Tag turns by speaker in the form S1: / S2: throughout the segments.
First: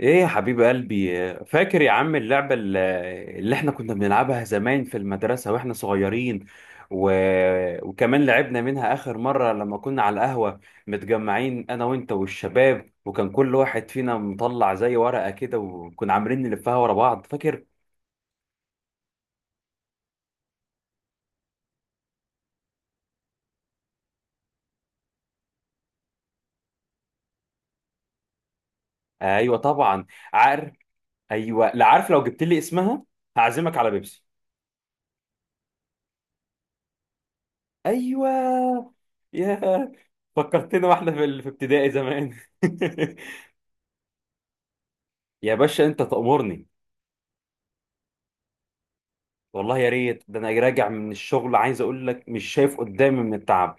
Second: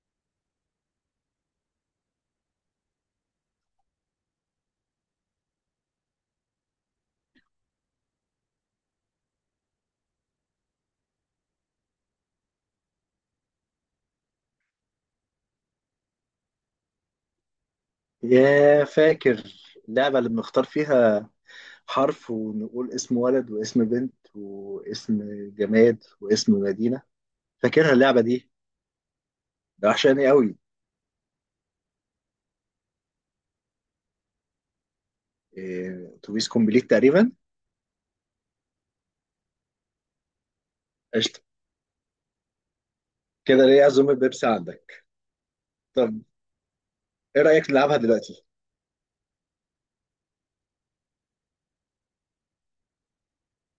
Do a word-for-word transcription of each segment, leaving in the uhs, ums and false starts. S1: ايه يا حبيب قلبي؟ فاكر يا عم اللعبة ال- اللي احنا كنا بنلعبها زمان في المدرسة واحنا صغيرين و... وكمان لعبنا منها اخر مرة لما كنا على القهوة متجمعين انا وانت والشباب، وكان كل واحد فينا مطلع زي ورقة كده وكنا عاملين نلفها ورا بعض، فاكر؟
S2: يا فاكر اللعبة اللي بنختار فيها حرف ونقول اسم ولد واسم بنت واسم جماد واسم مدينة. فاكرها اللعبة دي؟
S1: ايوه
S2: ده
S1: طبعا.
S2: وحشاني قوي.
S1: عارف. ايوه، لا عارف. لو جبت لي اسمها هعزمك على بيبسي.
S2: إيه، اتوبيس كومبليت تقريبا.
S1: ايوه. يا فكرتنا واحنا في
S2: قشطة.
S1: ال- في ابتدائي زمان.
S2: كده ليه عزومة بيبسي عندك؟
S1: يا باشا انت
S2: طب
S1: تأمرني.
S2: ايه رأيك نلعبها دلوقتي؟
S1: والله يا ريت، ده انا راجع من الشغل عايز اقول لك مش شايف قدامي من التعب.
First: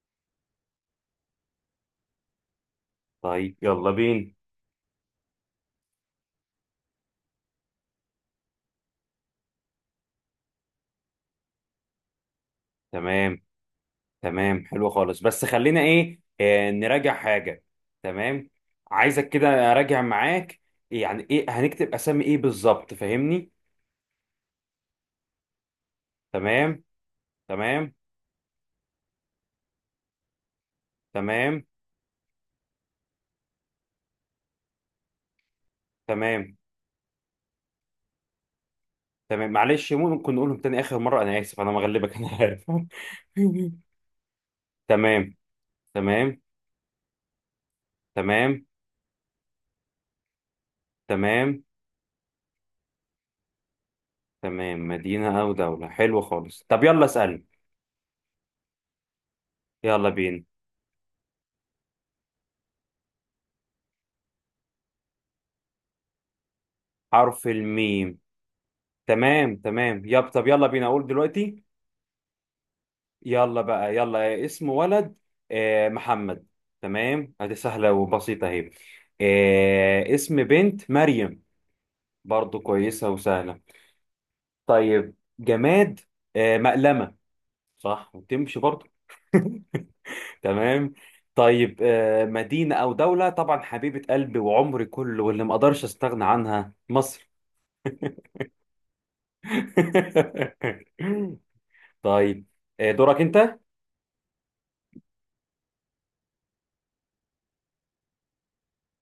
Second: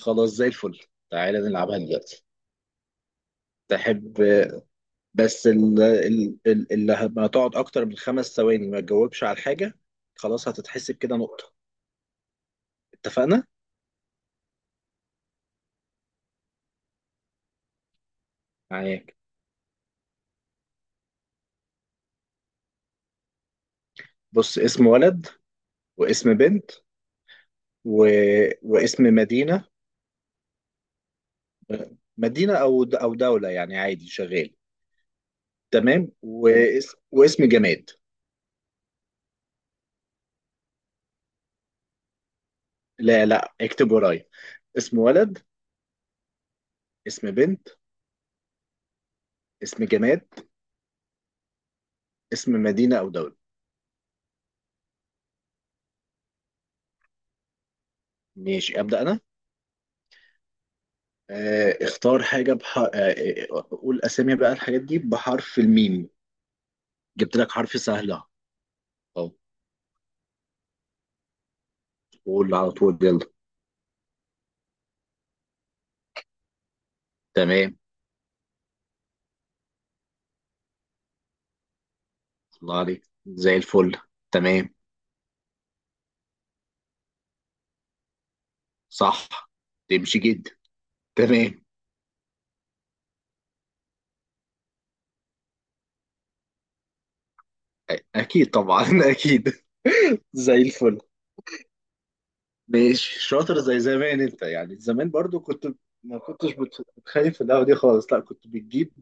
S2: خلاص زي الفل. تعالى نلعبها دلوقتي.
S1: طيب يلا
S2: تحب؟
S1: بينا.
S2: بس ال- ال- ال- اللي هتقعد اكتر من خمس ثواني ما تجاوبش على حاجة، خلاص هتتحسب كده نقطة.
S1: تمام.
S2: اتفقنا؟
S1: تمام حلو خالص، بس خلينا ايه آه نراجع حاجة. تمام.
S2: معاك.
S1: عايزك كده اراجع معاك. يعني ايه هنكتب اسامي ايه بالظبط؟ فاهمني؟
S2: بص، اسم ولد واسم بنت
S1: تمام. تمام.
S2: و... واسم مدينة.
S1: تمام.
S2: مدينة أو د... أو دولة، يعني عادي شغال. تمام،
S1: تمام.
S2: واس... واسم جماد.
S1: تمام معلش، ممكن نقولهم تاني اخر مرة؟ انا اسف، انا مغلبك انا عارف.
S2: لا لا، اكتب ورايا. اسم
S1: تمام.
S2: ولد.
S1: تمام.
S2: اسم بنت.
S1: تمام.
S2: اسم جماد.
S1: تمام.
S2: اسم مدينة أو دولة.
S1: تمام مدينة او دولة حلو خالص، طب يلا اسأل.
S2: ماشي، أبدأ أنا.
S1: يلا بينا.
S2: آه اختار حاجة بح... آه آه، قول أسامي بقى الحاجات دي بحرف الميم. جبت
S1: حرف
S2: لك حرف سهل
S1: الميم.
S2: أهو. طب
S1: تمام تمام يب طب يلا بينا اقول دلوقتي.
S2: قول على طول، يلا.
S1: يلا بقى، يلا اسم ولد. آه محمد. تمام، ادي
S2: تمام.
S1: سهلة وبسيطة اهي. آه اسم بنت مريم. برضو
S2: الله عليك،
S1: كويسة
S2: زي
S1: وسهلة.
S2: الفل. تمام.
S1: طيب جماد. آه مقلمة. صح، وتمشي برضو.
S2: صح، تمشي جدا.
S1: تمام.
S2: تمام.
S1: طيب آه مدينة او دولة، طبعا حبيبة قلبي وعمري كله واللي ما اقدرش استغنى عنها مصر.
S2: أ- اكيد طبعا اكيد. زي الفل.
S1: طيب آه،
S2: مش
S1: دورك انت.
S2: شاطر زي زمان انت، يعني زمان برضو كنت ما كنتش بت- بتخايف في القهوة دي خالص، لا كنت بتجيب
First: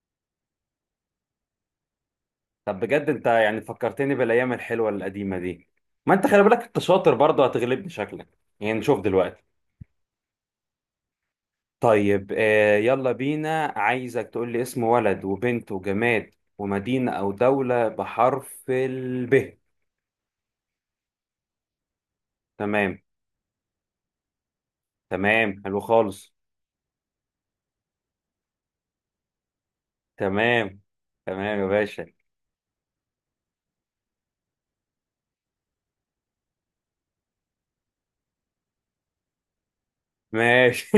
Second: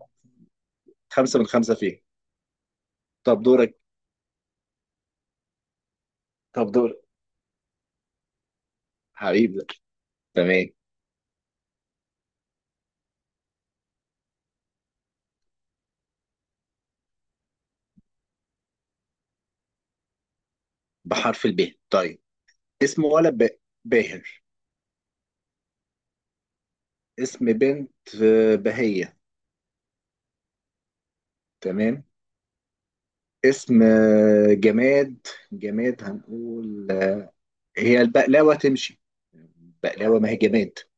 S2: خمسة من خمسة فيها.
S1: طب بجد انت
S2: طب
S1: يعني
S2: دورك.
S1: فكرتني بالايام الحلوه القديمه دي. ما انت خلي بالك
S2: طب
S1: انت
S2: دورك
S1: شاطر برضه، هتغلبني شكلك. يعني نشوف دلوقتي.
S2: حبيبي. تمام.
S1: طيب آه، يلا بينا، عايزك تقول لي اسم ولد وبنت وجماد ومدينه او دوله بحرف الب.
S2: بحرف الب، طيب.
S1: تمام.
S2: اسم ولد ب... باهر.
S1: تمام حلو خالص.
S2: اسم بنت آه، بهية.
S1: تمام تمام يا
S2: تمام.
S1: باشا.
S2: اسم آه، جماد. جماد هنقول آه، هي البقلاوة تمشي؟ بقلاوة ما هي جماد.
S1: ماشي.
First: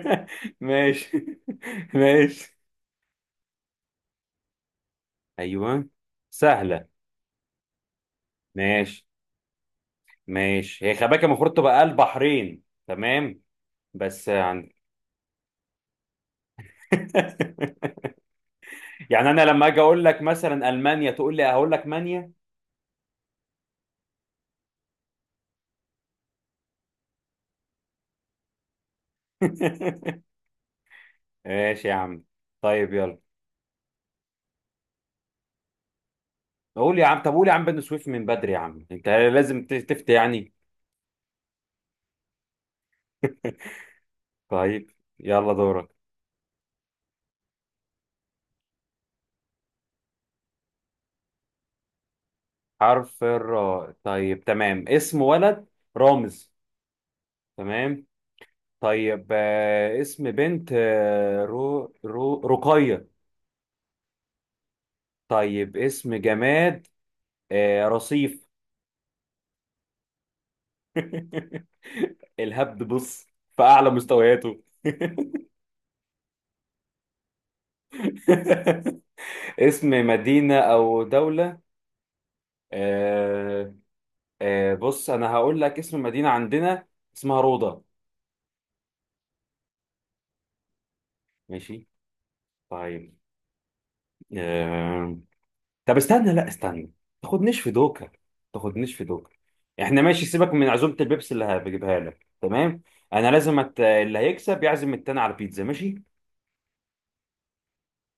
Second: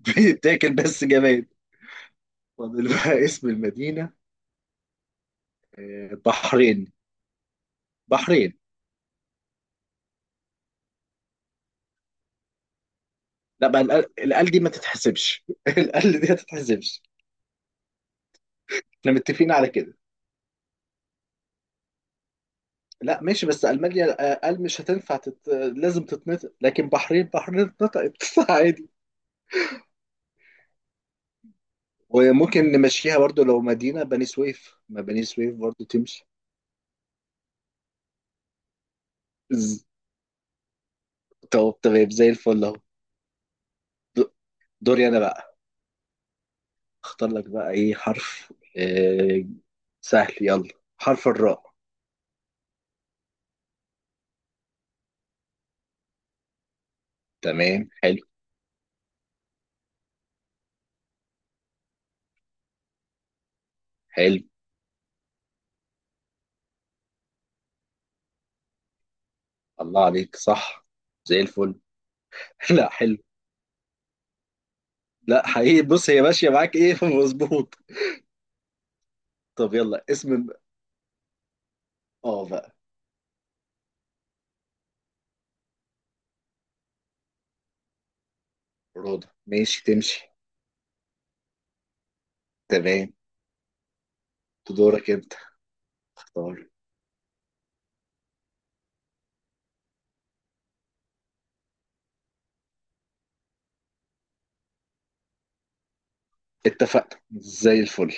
S2: بتاكل بس
S1: ماشي.
S2: جماد.
S1: ماشي.
S2: فاضل بقى اسم المدينة.
S1: ايوه.
S2: آه،
S1: سهله.
S2: بحرين. بحرين.
S1: ماشي. ماشي، هي خباكة المفروض تبقى البحرين. تمام،
S2: لا بقى، القل
S1: بس
S2: القل دي ما
S1: يعني.
S2: تتحسبش. القل دي ما تتحسبش. احنا
S1: يعني انا
S2: متفقين
S1: لما
S2: على
S1: اجي
S2: كده.
S1: اقول لك مثلا المانيا تقول لي هقول لك مانيا.
S2: لا ماشي، بس ألمانيا آه، قل مش هتنفع تت... لازم تتنطق. لكن بحرين، بحرين اتنطقت عادي.
S1: ماشي يا عم.
S2: وممكن
S1: طيب يلا
S2: نمشيها برضو لو مدينة بني سويف، ما بني سويف برضو تمشي.
S1: قول يا عم، طب قول يا عم بن سويف، من بدري يا عم انت لازم ت-
S2: ز-
S1: تفتي يعني.
S2: طب تمام زي الفل اهو. د-
S1: طيب
S2: دوري انا بقى.
S1: يلا دورك.
S2: اختار لك بقى ايه حرف. آه، سهل، يلا حرف الراء.
S1: حرف الراء. طيب تمام اسم ولد رامز.
S2: تمام،
S1: تمام.
S2: حلو.
S1: طيب آه، اسم بنت، آه، رو رو رقية
S2: حلو.
S1: طيب اسم جماد، آه، رصيف.
S2: الله عليك، صح. زي الفل.
S1: الهبد
S2: لا حلو.
S1: بص في أعلى مستوياته.
S2: لا حقيقي، بص، هي ماشية معاك ايه، مظبوط. طب
S1: اسم
S2: يلا اسم.
S1: مدينة أو دولة،
S2: اه بقى.
S1: آه، آه، بص أنا هقول لك اسم مدينة عندنا اسمها روضة.
S2: رضا ماشي، تمشي.
S1: ماشي.
S2: تمام.
S1: طيب.
S2: دورك
S1: آه،
S2: انت.
S1: طب استنى، لا
S2: اختار.
S1: استنى. تاخدنيش في دوكا. تاخدنيش في دوكا. احنا ماشي، سيبك من عزومة البيبسي اللي هجيبها لك تمام. انا لازم أت... اللي هيكسب يعزم التاني على بيتزا ماشي.
S2: اتفقنا، زي الفل.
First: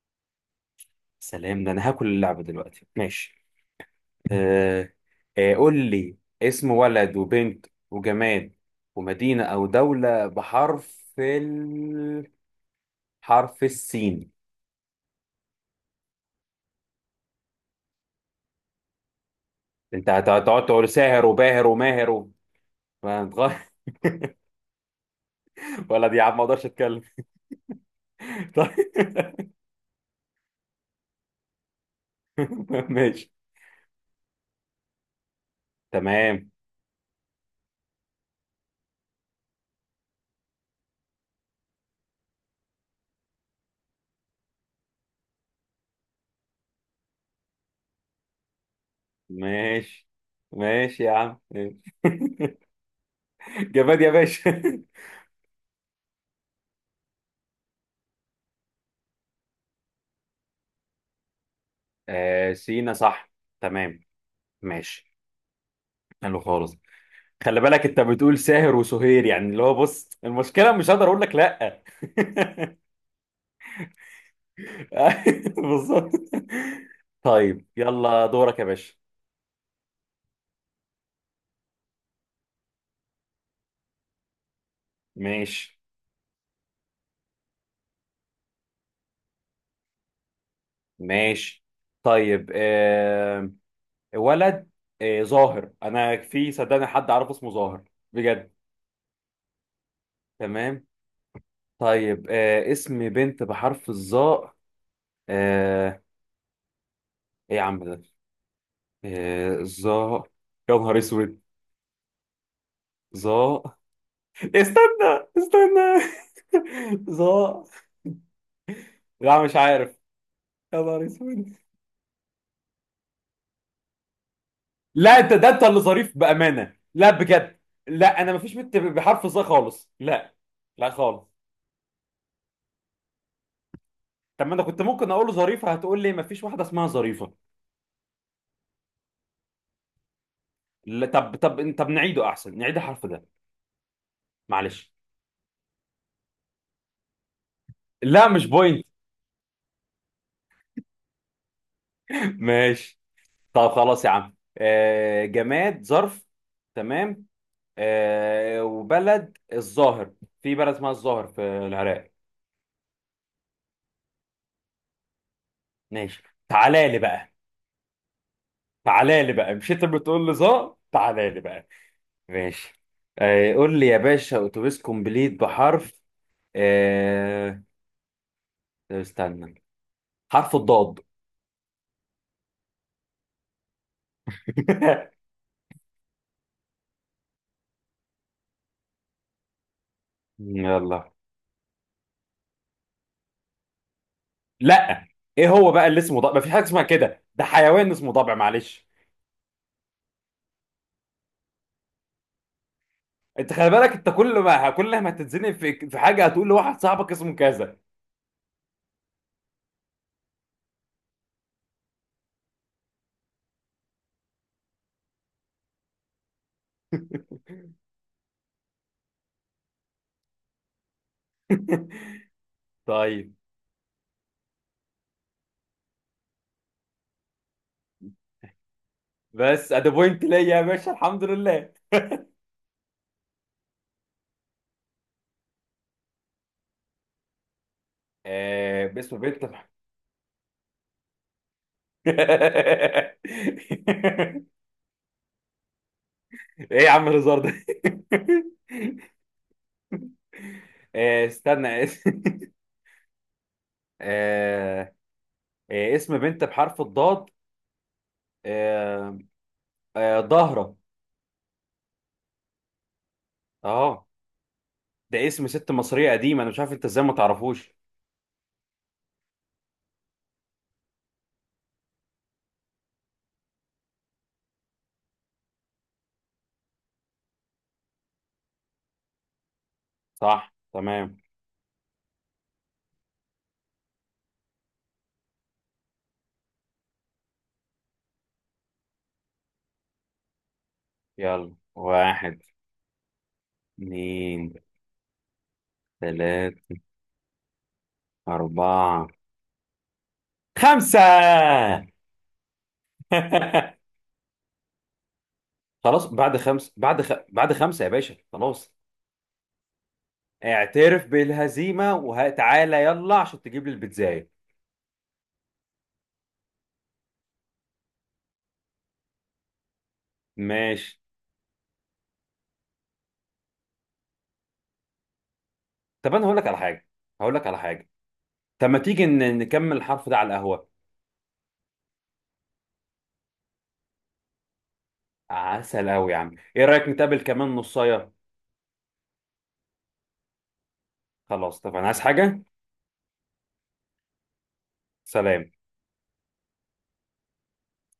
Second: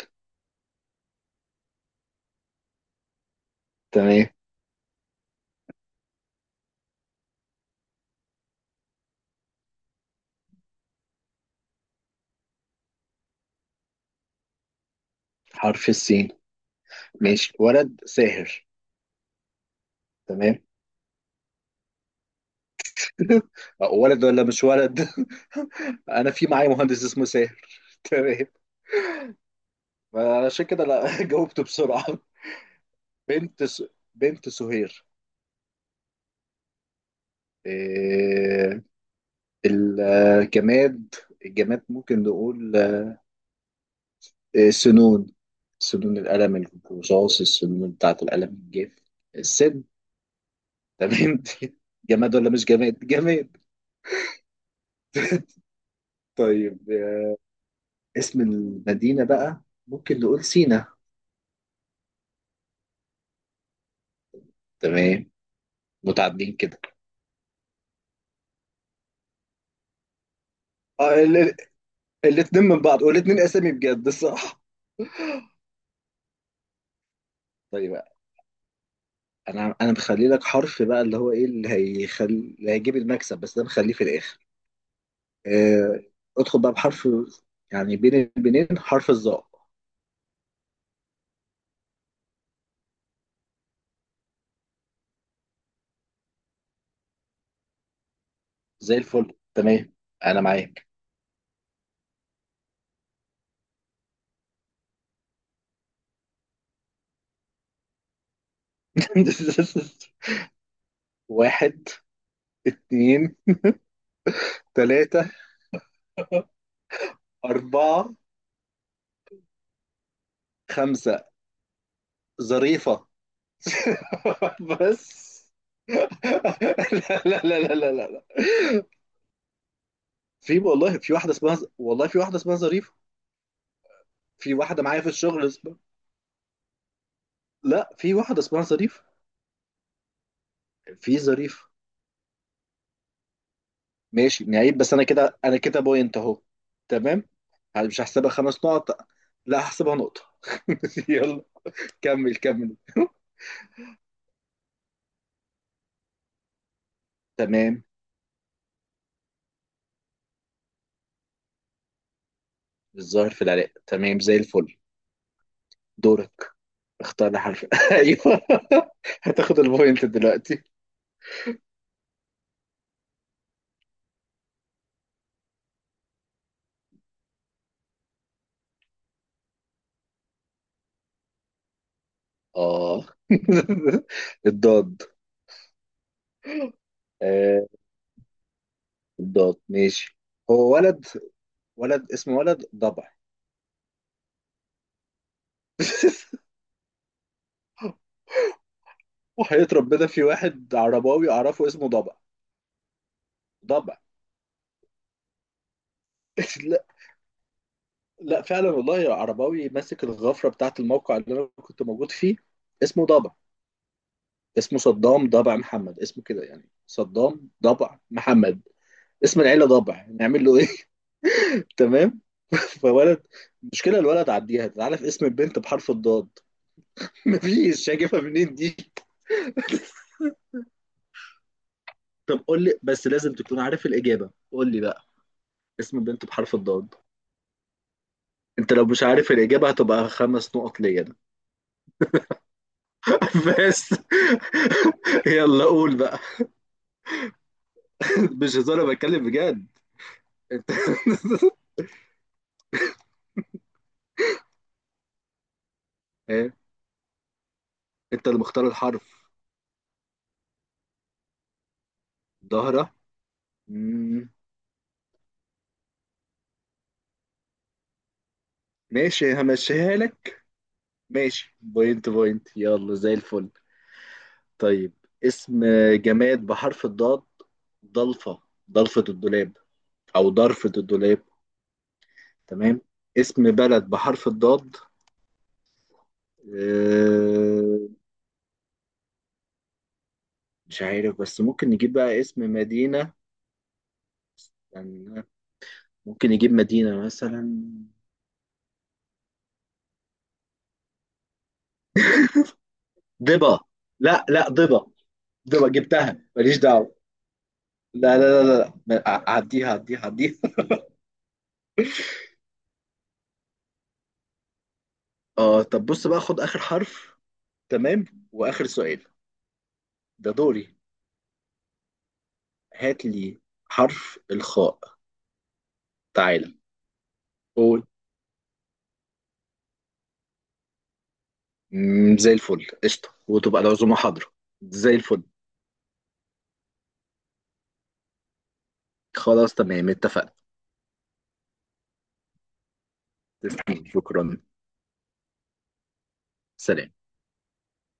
S1: سلام، ده انا هاكل اللعبة دلوقتي ماشي.
S2: تمام.
S1: آه آه قول لي اسم ولد وبنت وجماد ومدينة أو دولة بحرف ال... حرف السين.
S2: حرف السين. ماشي، ولد ساهر.
S1: أنت هت-
S2: تمام
S1: هتقعد تقول ساهر وباهر وماهر و... ما هتغ-
S2: ولد ولا مش ولد؟
S1: ولا دي يا
S2: انا
S1: عم ما
S2: في
S1: أقدرش
S2: معايا
S1: أتكلم.
S2: مهندس اسمه ساهر تمام،
S1: طيب.
S2: عشان كده. لا جاوبته بسرعة.
S1: ماشي.
S2: بنت س... بنت سهير.
S1: تمام.
S2: آه، الجماد. الجماد ممكن نقول آه، سنون. سنون القلم، الرصاص، السنون بتاعة القلم الجاف، السن.
S1: ماشي. ماشي يا عم
S2: تمام.
S1: ماشي.
S2: جماد ولا مش جماد؟ جماد.
S1: جماد يا باشا.
S2: طيب، آه، اسم المدينة بقى. ممكن نقول سينا.
S1: آه سينا صح. تمام. ماشي.
S2: تمام،
S1: حلو
S2: متعدين
S1: خالص.
S2: كده.
S1: خلي بالك انت بتقول ساهر وسهير، يعني اللي هو بص المشكله مش هقدر اقول
S2: اه،
S1: لك لا.
S2: الاثنين من بعض، والاثنين اسامي بجد صح.
S1: بالظبط. طيب
S2: طيب،
S1: يلا دورك يا باشا.
S2: انا انا مخلي لك حرف بقى اللي هو ايه، اللي هيخلي اللي هيجيب المكسب، بس ده مخليه في الاخر.
S1: ماشي.
S2: آه، ادخل بقى بحرف، يعني بين البنين حرف الظاء.
S1: ماشي. طيب آه ولد آه ظاهر، انا في صدقني حد عارف اسمه ظاهر بجد.
S2: زي الفل. تمام، انا
S1: تمام.
S2: معاك.
S1: طيب آه اسم بنت بحرف الظاء. آه ايه يا عم ده. آه ظاء. يا نهار اسود.
S2: واحد، اتنين،
S1: ظاء، استنى
S2: تلاتة،
S1: استنى. ظا.
S2: أربعة،
S1: لا مش عارف. يا نهار
S2: خمسة.
S1: اسود.
S2: ظريفة.
S1: لا انت
S2: بس.
S1: ده انت اللي ظريف بامانه، لا
S2: لا لا
S1: بجد.
S2: لا لا لا
S1: لا
S2: لا،
S1: انا مفيش بنت بحرف ظا خالص لا.
S2: في
S1: لا
S2: والله، في
S1: خالص.
S2: واحدة اسمها، والله في واحدة اسمها ظريفة.
S1: طب ما
S2: في
S1: انا كنت
S2: واحدة معايا في
S1: ممكن اقول له
S2: الشغل
S1: ظريفه
S2: اسمها.
S1: هتقول لي مفيش واحده اسمها ظريفه؟
S2: لا، في واحدة اسمها ظريفة.
S1: لا
S2: في
S1: طب
S2: ظريفة.
S1: طب طب، نعيده احسن نعيد الحرف ده.
S2: ماشي نعيب،
S1: معلش.
S2: بس انا كده انا كده بوينت اهو. تمام. هل- مش
S1: لا
S2: هحسبها
S1: مش
S2: خمس
S1: بوينت.
S2: نقط لا، هحسبها نقطة. يلا، كمل كمل
S1: ماشي. طب خلاص يا عم، آه جماد ظرف. تمام.
S2: تمام.
S1: آه وبلد الظاهر، في بلد اسمها الظاهر في العراق.
S2: الظاهر في العراق، تمام زي الفل.
S1: ماشي.
S2: دورك.
S1: تعالى لي
S2: اختار
S1: بقى.
S2: لي حرف ايوه.
S1: تعالى لي بقى،
S2: هتاخد
S1: مش انت
S2: البوينت
S1: بتقول لي
S2: دلوقتي.
S1: ظا؟ تعالى لي بقى. ماشي. آه قول لي يا باشا اتوبيس كومبليت بحرف آه طب استنى، حرف الضاد.
S2: اه الضاد. آه الضاد، ماشي. هو ولد
S1: يلا.
S2: ولد اسمه ولد ضبع.
S1: لا. ايه هو بقى اللي اسمه ضبع؟ مفيش حاجه اسمها كده، ده حيوان اسمه ضبع معلش.
S2: وحياة ربنا، في واحد عرباوي اعرفه اسمه ضبع.
S1: انت خلي بالك
S2: ضبع.
S1: انت كل ما كل ما تتزنق في في حاجه هتقول لواحد صاحبك اسمه كذا.
S2: لا فعلا والله، عرباوي ماسك الغفرة بتاعة الموقع اللي أنا كنت موجود فيه، اسمه ضبع. اسمه صدام ضبع محمد، اسمه كده، يعني صدام ضبع محمد. اسم العيلة ضبع، نعمل له إيه؟ تمام. فولد.
S1: طيب
S2: مشكلة الولد عديها، تعالى في اسم البنت بحرف الضاد. مفيش، شايفها منين دي؟
S1: بس ادي بوينت ليا يا باشا الحمد لله.
S2: طب قول لي، بس لازم تكون عارف الإجابة. قول لي بقى اسم البنت بحرف الضاد. انت لو
S1: آه
S2: مش
S1: باسم
S2: عارف
S1: بنت.
S2: الإجابة هتبقى خمس نقط ليا أنا.
S1: ايه
S2: بس. يلا، قول بقى.
S1: يا عم الهزار ده.
S2: مش هزار، أنا بتكلم بجد انت.
S1: آه، استنى. آه، آه، اسم بنت
S2: إيه؟
S1: بحرف الضاد.
S2: انت اللي مختار الحرف.
S1: آه، آه، ضهرة.
S2: ظهره.
S1: اه،
S2: مم.
S1: ده اسم ست مصرية قديمة، انا مش عارف انت ازاي ما تعرفوش.
S2: ماشي همشيها لك. ماشي، بوينت بوينت، يلا زي الفل. طيب اسم جماد بحرف الضاد، ضلفة. ضلفة الدولاب أو
S1: صح
S2: ضرفة
S1: تمام.
S2: الدولاب. تمام. اسم بلد بحرف الضاد، آه، مش عارف. بس
S1: يلا
S2: ممكن نجيب بقى
S1: واحد،
S2: اسم مدينة
S1: اتنين،
S2: يعني، ممكن نجيب
S1: تلاتة،
S2: مدينة مثلا.
S1: أربعة، خمسة.
S2: ضبا. لا لا ضبا. ضبا
S1: خلاص
S2: جبتها،
S1: بعد
S2: ماليش
S1: خمسة،
S2: دعوة.
S1: بعد خ... بعد خمسة يا باشا
S2: لا لا لا لا،
S1: خلاص.
S2: ما- ع- عديها عديها عديها
S1: اعترف بالهزيمه وتعالى يلا عشان تجيب لي البيتزاية.
S2: اه طب بص بقى، خد اخر حرف. تمام. واخر سؤال، ده دوري.
S1: ماشي.
S2: هات لي حرف الخاء.
S1: طب انا هقول لك
S2: تعالى
S1: على حاجه. هقول لك على
S2: قول.
S1: حاجه. طب ما تيجي ن- نكمل الحرف ده على القهوه.
S2: مم، زي الفل قشطه، وتبقى العزومه حاضره. زي الفل.
S1: عسل قوي يا عم، ايه رايك نتقابل كمان نصايه.
S2: خلاص، تمام اتفقنا.
S1: خلاص. طب انا عايز حاجه.
S2: تسلم، شكرا.
S1: سلام.
S2: سلام.